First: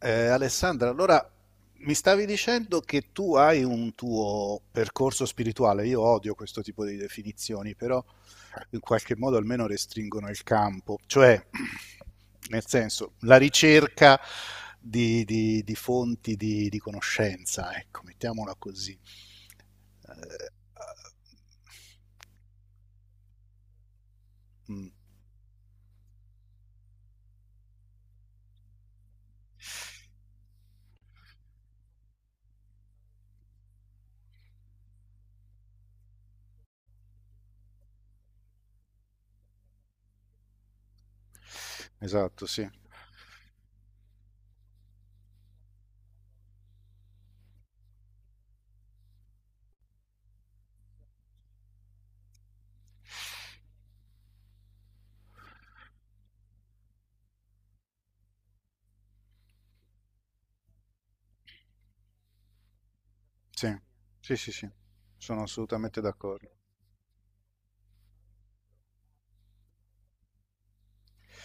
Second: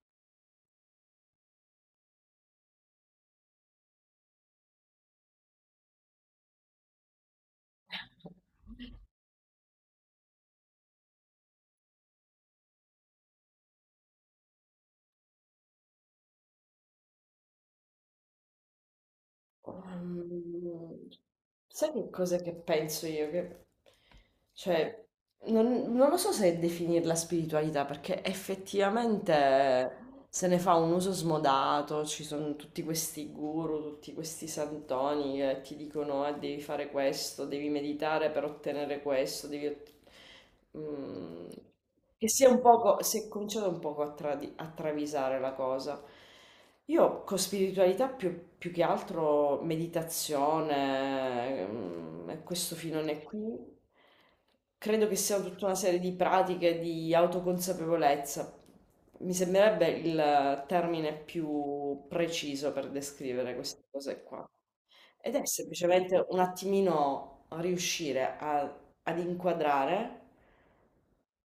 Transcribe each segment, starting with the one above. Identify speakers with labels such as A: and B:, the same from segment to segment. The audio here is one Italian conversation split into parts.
A: Alessandra, allora mi stavi dicendo che tu hai un tuo percorso spirituale. Io odio questo tipo di definizioni, però in qualche modo almeno restringono il campo, cioè nel senso la ricerca di fonti di conoscenza, ecco, mettiamola così. Eh,
B: Ehm, Sai che cosa che penso io? Che,
A: mm,
B: cioè, non lo so se definirla spiritualità, perché effettivamente se ne fa un uso smodato, ci sono tutti questi guru, tutti questi santoni che ti dicono, ah, devi fare questo, devi meditare per ottenere questo, mm, che
A: esatto,
B: sia un poco, si è cominciato un poco a travisare la cosa. Io con spiritualità più che altro meditazione, e questo filone qui, credo che siano tutta una serie di pratiche di autoconsapevolezza. Mi sembrerebbe il termine più preciso per descrivere
A: sì,
B: queste cose
A: sì,
B: qua.
A: sì, sì,
B: Ed
A: sono
B: è
A: assolutamente
B: semplicemente un
A: d'accordo.
B: attimino riuscire ad inquadrare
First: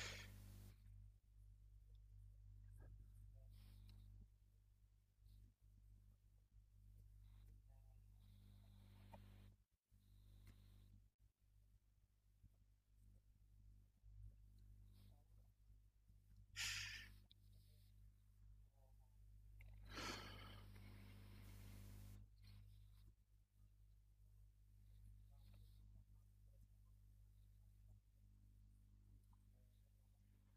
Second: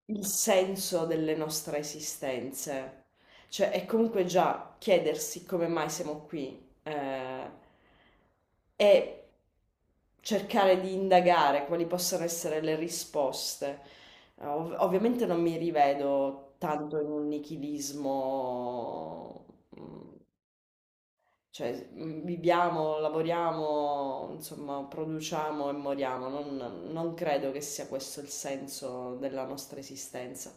B: il senso delle nostre esistenze. Cioè, è comunque già chiedersi come mai siamo qui, e cercare di indagare quali possano essere le risposte. Ovviamente non mi rivedo tanto in un nichilismo. mm, cioè, viviamo, lavoriamo, insomma, produciamo e moriamo. Non credo che sia questo il senso della nostra esistenza.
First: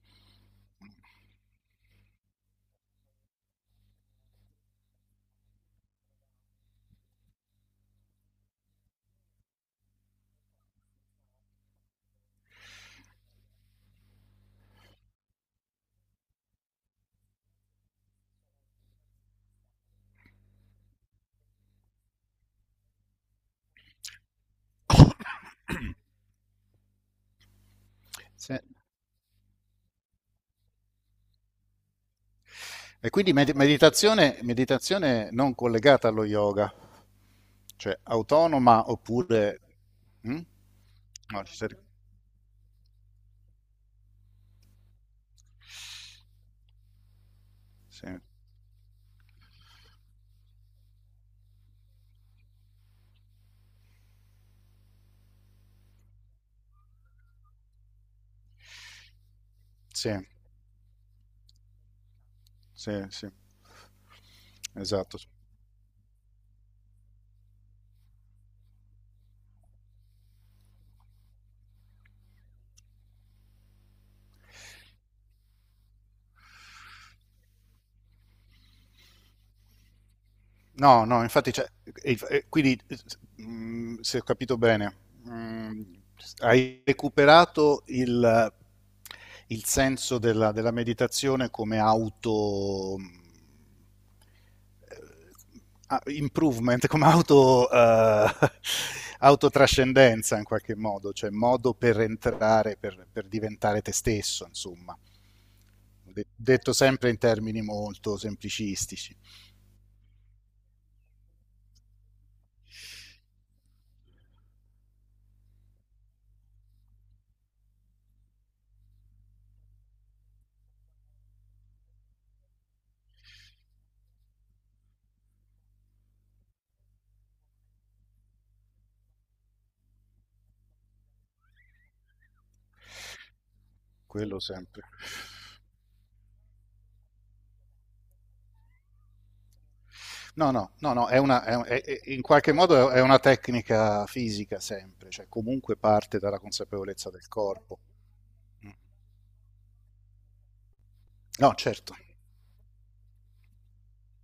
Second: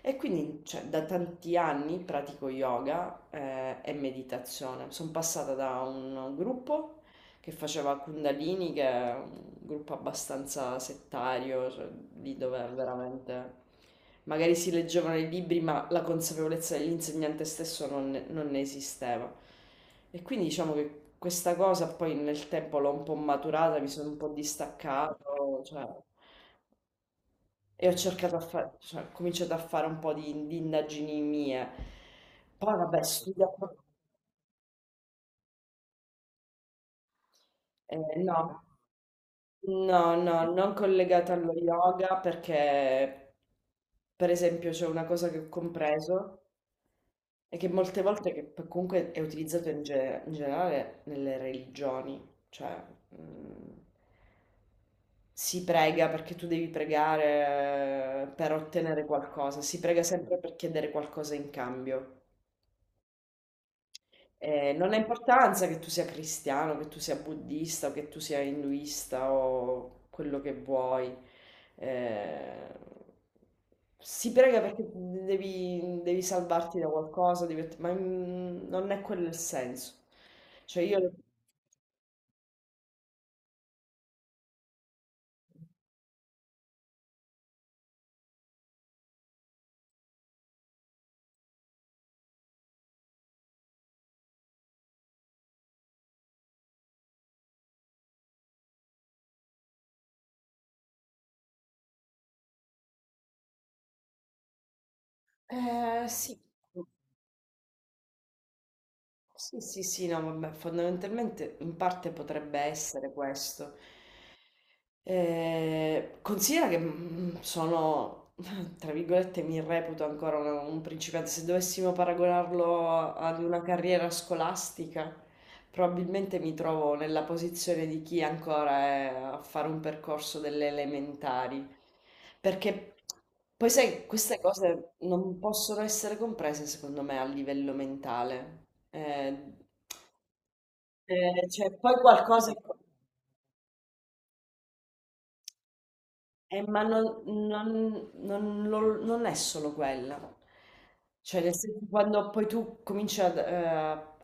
B: E quindi, cioè, da tanti anni pratico yoga, e meditazione. Son passata da un gruppo che faceva Kundalini, che è un gruppo abbastanza settario, cioè, lì dove veramente magari si leggevano i libri, ma la consapevolezza dell'insegnante stesso non ne esisteva. E quindi diciamo che questa cosa poi nel tempo l'ho un po' maturata, mi sono un po' distaccato, cioè, e ho cercato a
A: Sì.
B: fare, cioè, ho cominciato a fare un po' di indagini mie. Poi vabbè,
A: E quindi
B: studiavo,
A: meditazione, meditazione non collegata allo yoga, cioè
B: no.
A: autonoma oppure...
B: No,
A: mm?
B: no, non collegata
A: No,
B: allo yoga perché, per esempio, c'è una cosa che ho compreso e che molte
A: sì,
B: volte comunque è utilizzato in generale nelle religioni, cioè mm, si prega perché tu devi pregare per ottenere qualcosa, si prega
A: sì,
B: sempre per chiedere qualcosa in cambio.
A: sì,
B: Non ha
A: esatto.
B: importanza che tu sia cristiano, che tu sia buddista, o che tu sia induista o quello che vuoi. Eh, si prega perché devi salvarti da qualcosa, ma non è quello il senso. Cioè
A: No,
B: io.
A: no, infatti, cioè, e quindi se ho capito bene, mh, hai recuperato il senso della meditazione come auto improvement, come auto, autotrascendenza in qualche modo, cioè modo per entrare, per diventare te stesso, insomma.
B: Sì.
A: Detto sempre in termini molto semplicistici.
B: Sì, sì, sì, no, vabbè, fondamentalmente in parte potrebbe essere questo. Considera che sono, tra virgolette, mi reputo ancora un principiante. Se dovessimo paragonarlo ad una carriera scolastica, probabilmente mi trovo nella posizione di chi ancora è a fare un percorso delle elementari. Perché poi, sai,
A: Quello
B: queste
A: sempre.
B: cose non possono essere comprese, secondo me, a livello mentale. Eh,
A: No, è una,
B: cioè, poi
A: in
B: qualcosa.
A: qualche modo è una tecnica fisica sempre, cioè comunque parte dalla
B: Ma
A: consapevolezza
B: non,
A: del corpo.
B: non- non-
A: Mm.
B: non- non è solo quella. Cioè,
A: No,
B: nel senso,
A: certo.
B: quando poi tu cominci ad, eh,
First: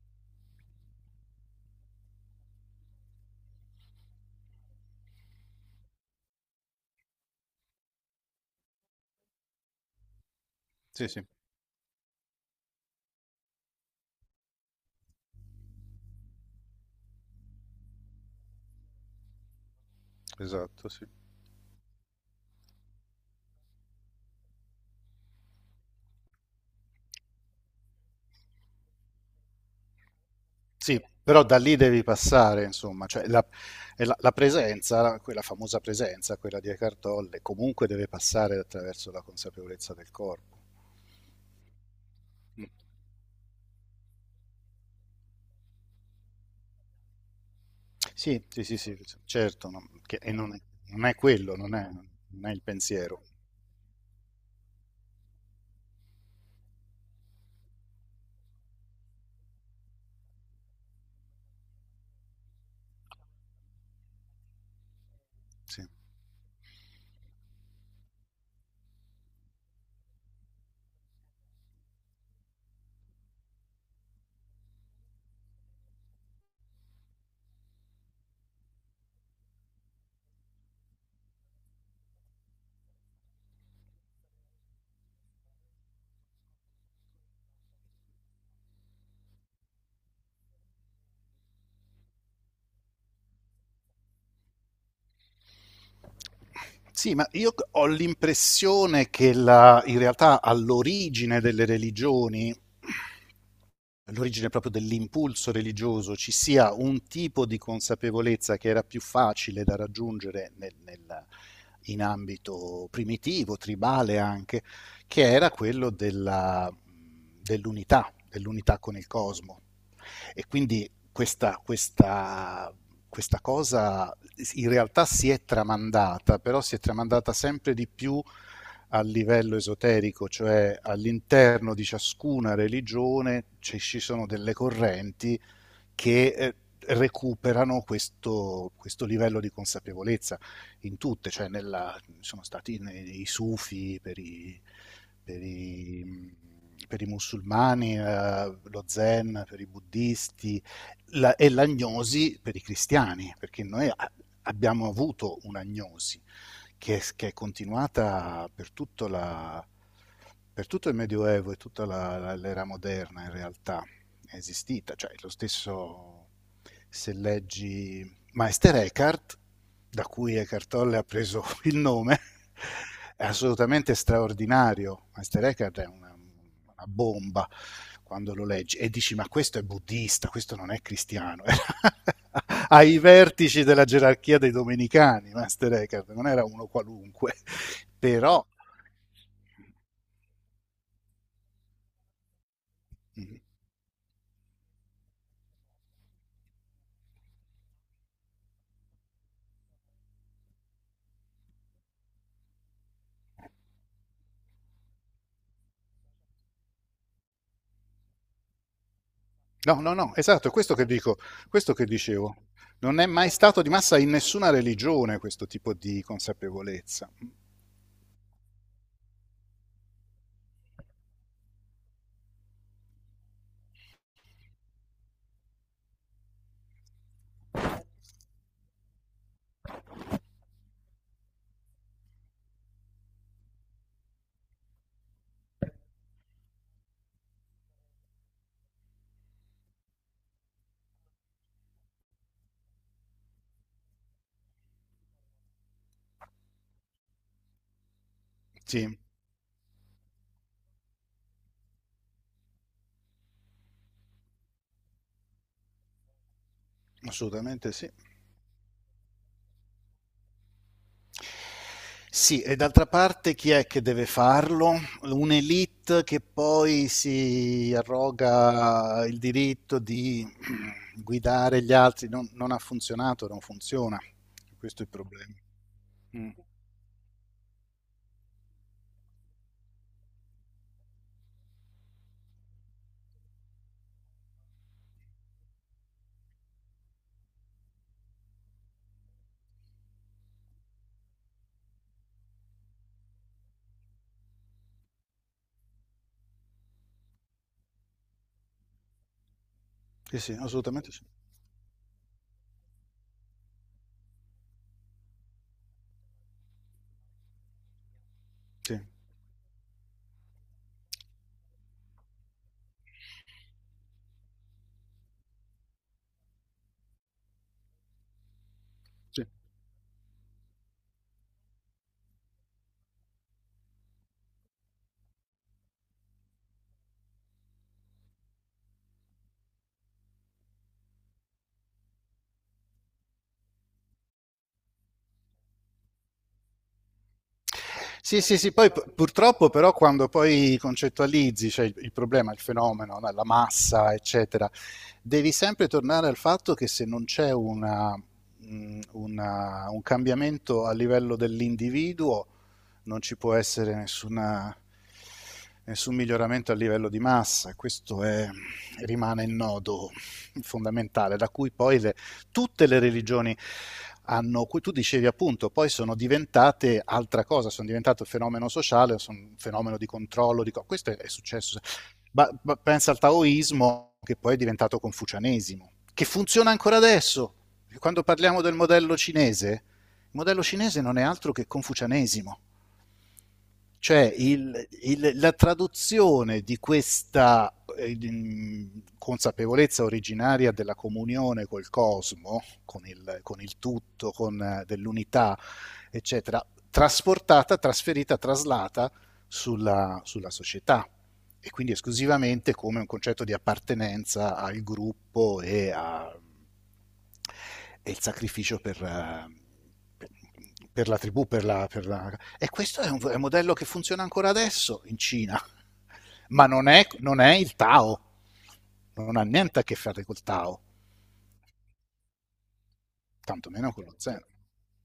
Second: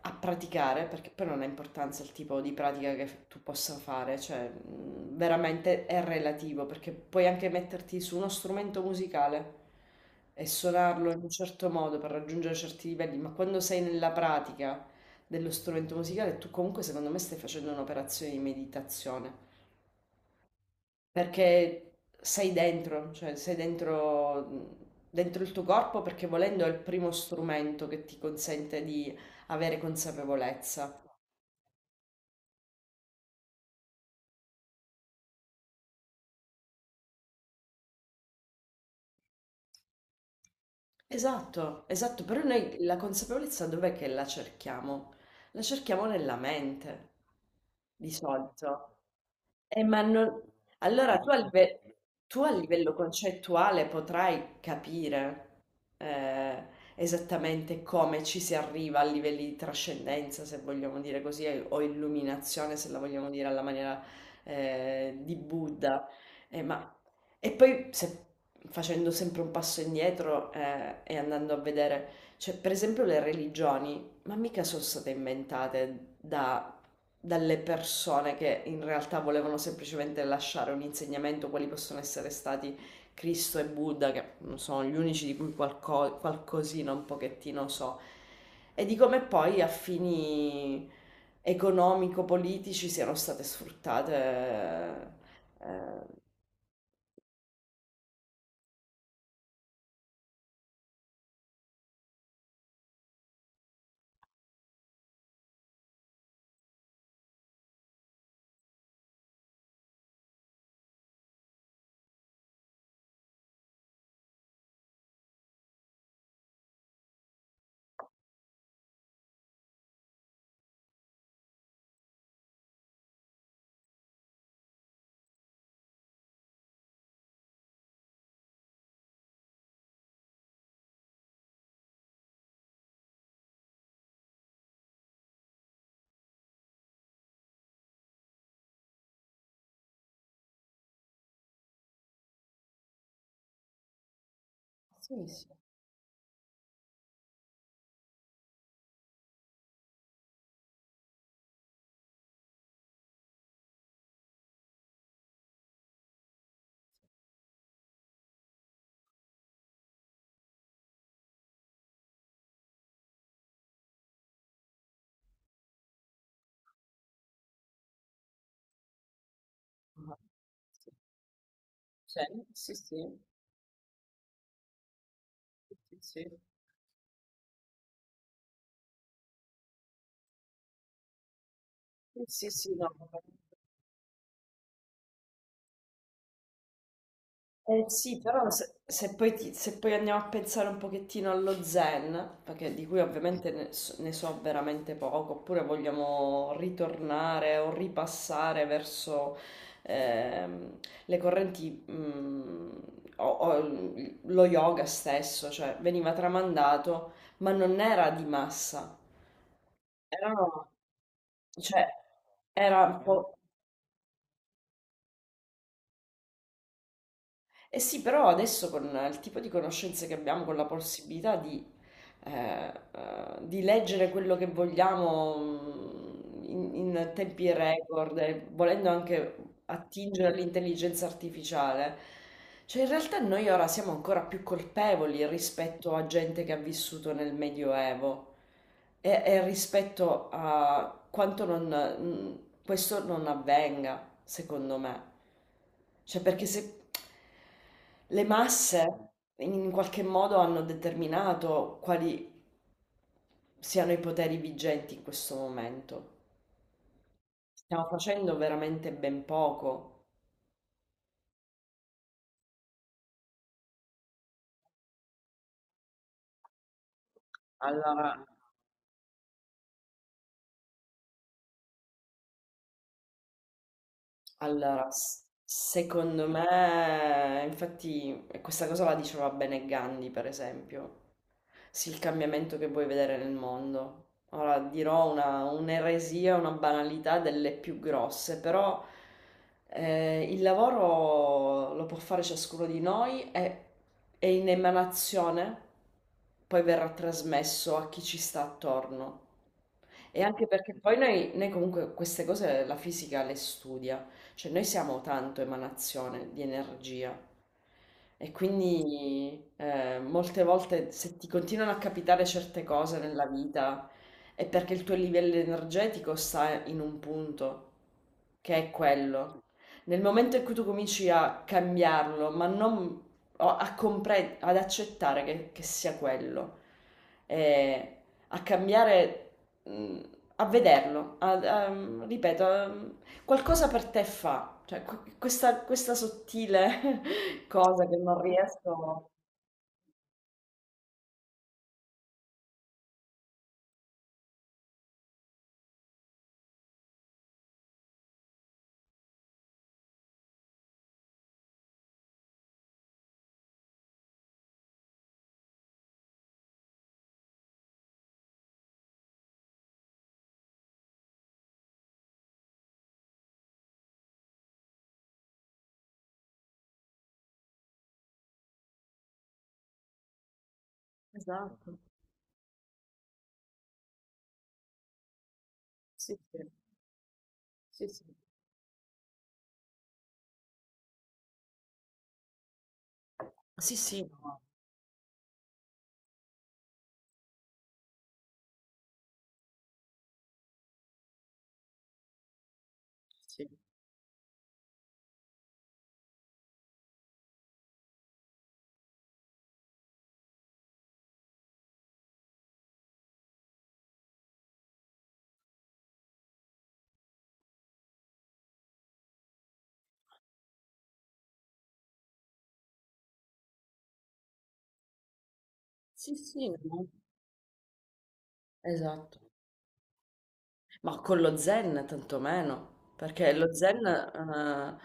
B: a praticare, perché poi non ha importanza il tipo di pratica che tu possa fare, cioè, veramente è relativo, perché puoi anche metterti su uno strumento musicale e
A: Sì,
B: suonarlo in
A: sì,
B: un certo modo per raggiungere certi livelli, ma quando sei nella pratica dello strumento musicale, tu comunque, secondo me, stai facendo un'operazione di meditazione.
A: esatto, sì.
B: Perché sei dentro, cioè sei dentro, dentro il tuo corpo perché volendo è il primo strumento che ti consente di avere consapevolezza.
A: Sì, però da lì devi passare, insomma, e la presenza, quella famosa presenza, quella di Eckhart Tolle, comunque deve passare attraverso la consapevolezza del corpo.
B: Esatto, esatto, però
A: Mm.
B: noi la consapevolezza dov'è che la cerchiamo? La cerchiamo nella mente, di
A: Sì, sì, sì,
B: solito.
A: sì, certo, e
B: Non...
A: non è, non è
B: Allora tu a,
A: quello, non è,
B: live- tu
A: non è
B: a
A: il
B: livello
A: pensiero.
B: concettuale potrai capire eh, esattamente come ci si arriva a livelli di trascendenza, se vogliamo dire così, o illuminazione, se la vogliamo dire alla maniera di
A: Sì.
B: Buddha. Eh, ma... E poi se- Facendo sempre un passo indietro e andando a vedere, cioè, per esempio le religioni ma mica sono state inventate dalle persone che in realtà volevano semplicemente lasciare un insegnamento, quali possono essere stati Cristo e Buddha, che sono gli unici di cui qualcosina un pochettino so, e di come poi a fini economico-politici siano state sfruttate. eh,
A: Sì, ma io ho l'impressione che in realtà all'origine delle religioni l'origine proprio dell'impulso religioso, ci sia un tipo di consapevolezza che era più facile da raggiungere in ambito primitivo, tribale anche, che era quello dell'unità, dell'unità con il cosmo. E quindi questa cosa in realtà si è tramandata, però si è tramandata sempre di più a livello esoterico, cioè all'interno di ciascuna religione ci sono delle correnti che recuperano questo livello di consapevolezza in tutte, cioè nella, sono stati nei, i sufi per
B: Sì,
A: per
B: sì.
A: i, per i musulmani, lo zen per i buddisti la, e l'agnosi per i cristiani, perché abbiamo avuto un'agnosi che è continuata per per tutto il Medioevo e tutta l'era moderna in realtà, è esistita, cioè lo stesso se leggi Meister Eckhart, da
B: Ah,
A: cui Eckhart
B: sì.
A: Tolle ha preso il nome,
B: Cioè, sì, sì,
A: è assolutamente straordinario. Meister Eckhart è
B: sì,
A: una bomba quando lo leggi e dici ma questo è buddista, questo non è cristiano, era
B: sì, sì, sì, no.
A: ai vertici della gerarchia dei domenicani, Master Eckhart, non era uno qualunque,
B: Eh sì,
A: però
B: però se poi andiamo a pensare un pochettino allo zen, perché di cui
A: mm,
B: ovviamente ne so, ne so veramente poco, oppure vogliamo ritornare o ripassare verso ehm, le correnti, o lo yoga stesso, cioè veniva tramandato, ma non era di massa,
A: no, esatto, è
B: erano,
A: questo che dico, questo che
B: cioè,
A: dicevo.
B: era
A: Non
B: un
A: è mai
B: po'.
A: stato di massa in nessuna religione questo tipo di consapevolezza.
B: Eh sì, però adesso con il tipo di conoscenze che abbiamo, con la possibilità eh, di leggere quello che vogliamo in tempi record, e volendo anche attingere all'intelligenza artificiale, cioè in realtà noi ora siamo ancora più colpevoli rispetto a gente che ha vissuto nel Medioevo. E rispetto a quanto non, questo non avvenga, secondo me. Cioè, perché se le
A: Sì,
B: masse in qualche modo hanno determinato quali siano i poteri vigenti in questo momento.
A: assolutamente
B: Stiamo
A: sì.
B: facendo veramente ben poco.
A: Sì, e d'altra parte chi è che deve farlo? Un'elite che poi si
B: Allora,
A: arroga il diritto di guidare gli altri. Non, non ha funzionato, non funziona. Questo è il problema.
B: Secondo
A: Mm.
B: me, infatti, e questa cosa la diceva bene Gandhi, per esempio. Sì, il cambiamento che vuoi vedere nel mondo. Ora dirò una, un'eresia, una banalità delle più grosse, però il lavoro lo può fare ciascuno di noi e è in emanazione, poi verrà trasmesso a chi ci sta attorno.
A: Sì,
B: E
A: sì,
B: anche perché
A: assolutamente
B: poi
A: sì.
B: noi comunque queste cose la fisica le studia. Cioè noi siamo tanto emanazione di energia e
A: Sì,
B: quindi molte volte se ti continuano a capitare certe cose nella vita è perché il tuo livello energetico sta in un punto, che è
A: sì.
B: quello. Nel momento in cui tu cominci a cambiarlo, ma non o ad accettare che sia quello, eh, a cambiare, mh, a vederlo, ripeto, qualcosa per te fa, cioè questa sottile cosa che non
A: Sì, poi
B: riesco.
A: purtroppo però quando poi concettualizzi, cioè il problema, il fenomeno, no, la massa, eccetera, devi sempre tornare al fatto che se non c'è un cambiamento a livello dell'individuo, non ci può essere nessun miglioramento a livello di massa. Rimane il nodo fondamentale, da cui poi le tutte le religioni hanno, tu dicevi appunto, poi sono diventate altra cosa, sono diventate un fenomeno sociale, sono un fenomeno di controllo, questo è successo.
B: Esatto,
A: Ma pensa al taoismo che poi è diventato confucianesimo, che
B: sì, sì,
A: funziona ancora adesso.
B: sì,
A: Quando
B: sì.
A: parliamo del modello cinese, il modello cinese non è altro che confucianesimo.
B: Sì, sì,
A: Cioè
B: no.
A: la traduzione di questa consapevolezza originaria della comunione col cosmo, con
B: Sì,
A: il tutto, con dell'unità, eccetera, trasportata, trasferita, traslata sulla società e quindi esclusivamente come un concetto di appartenenza al gruppo e il sacrificio per, per- per la tribù, e questo è un modello che funziona ancora adesso in Cina,
B: sì,
A: ma
B: sì,
A: non è,
B: no.
A: non è il Tao, non
B: Esatto.
A: ha niente a che fare col Tao,
B: Ma con lo zen tantomeno, perché lo
A: tantomeno
B: zen
A: con lo Zen.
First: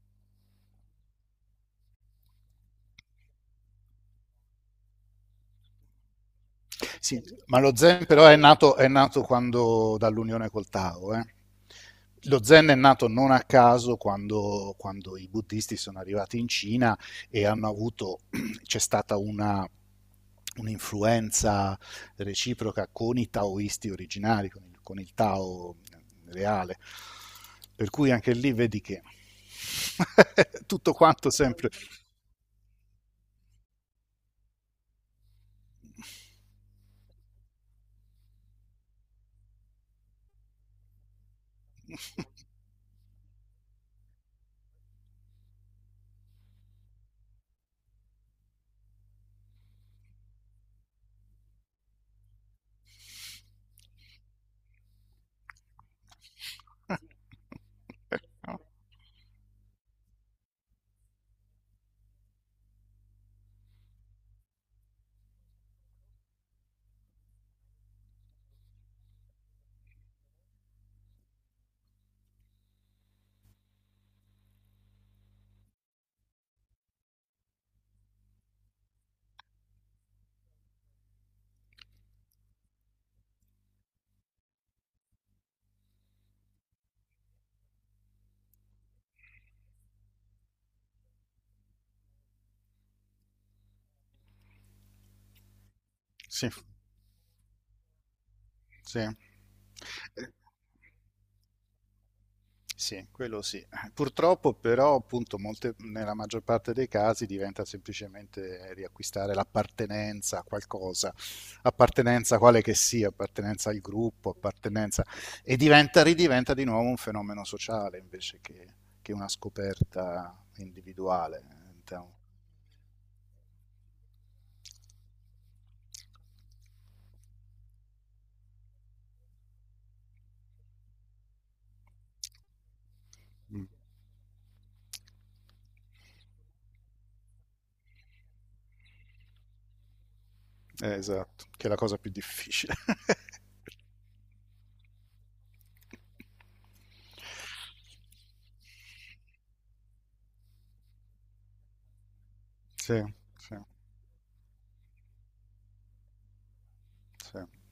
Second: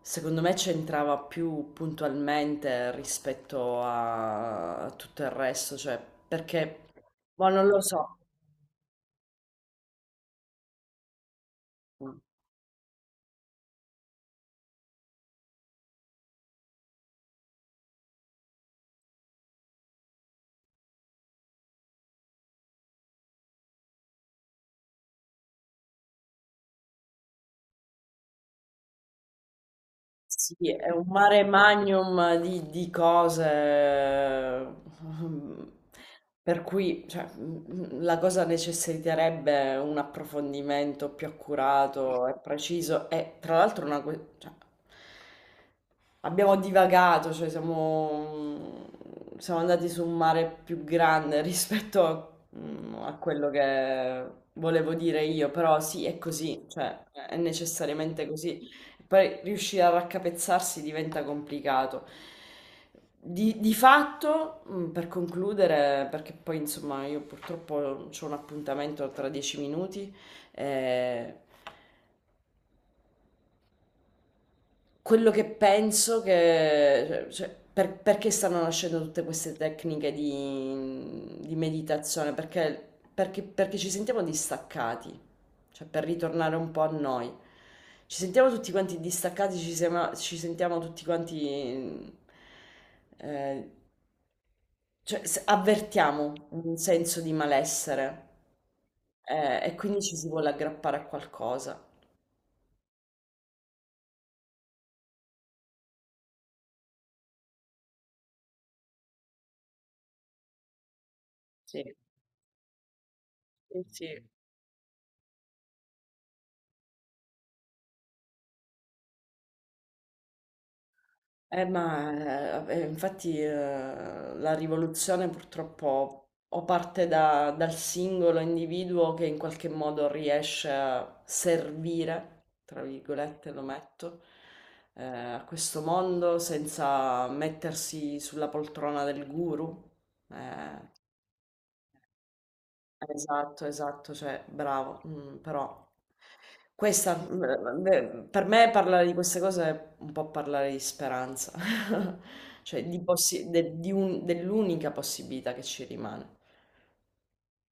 B: secondo me c'entrava più puntualmente rispetto a tutto il resto, cioè perché,
A: Sì,
B: ma
A: ma
B: non
A: lo
B: lo
A: Zen
B: so.
A: però è nato quando, dall'unione col Tao. Lo Zen è nato non a caso quando, quando i buddisti sono arrivati in Cina e hanno avuto, c'è stata una, un'influenza reciproca con i taoisti originari, con il Tao reale. Per cui anche lì vedi che
B: Sì, è
A: tutto
B: un
A: quanto
B: mare
A: sempre.
B: magnum di cose, per cui cioè, la cosa necessiterebbe un approfondimento più accurato e preciso e tra l'altro cioè, abbiamo divagato, cioè siamo andati su un mare più grande rispetto a quello che volevo dire io, però sì, è così, cioè è necessariamente così poi riuscire a raccapezzarsi diventa complicato. Di fatto, per concludere, perché poi insomma io purtroppo ho un appuntamento tra 10 minuti, eh, quello che penso che, cioè, perché stanno nascendo tutte queste tecniche di meditazione? Perché ci sentiamo distaccati, cioè per ritornare un po' a noi. Ci sentiamo tutti quanti distaccati, ci sentiamo tutti quanti, eh, cioè avvertiamo
A: Sì,
B: un senso di malessere,
A: sì.
B: e quindi ci si vuole aggrappare a qualcosa.
A: Sì, quello sì. Purtroppo però, appunto, nella maggior parte dei casi diventa semplicemente riacquistare l'appartenenza a qualcosa,
B: Sì,
A: appartenenza quale che sia, appartenenza al
B: sì. Sì.
A: gruppo, appartenenza... e diventa, ridiventa di nuovo un fenomeno sociale invece che una scoperta individuale. Então,
B: Ma infatti, la rivoluzione purtroppo o parte dal singolo individuo che in qualche modo riesce a servire, tra virgolette lo
A: mm,
B: metto, a questo mondo senza mettersi sulla poltrona del guru. Eh,
A: esatto, che è la cosa più difficile.
B: Esatto, esatto, cioè bravo, però beh, per me parlare di queste cose è un po' parlare di speranza, cioè di
A: Sì,
B: possi-
A: sì,
B: de- di un- dell'unica possibilità che ci rimane.
A: sì.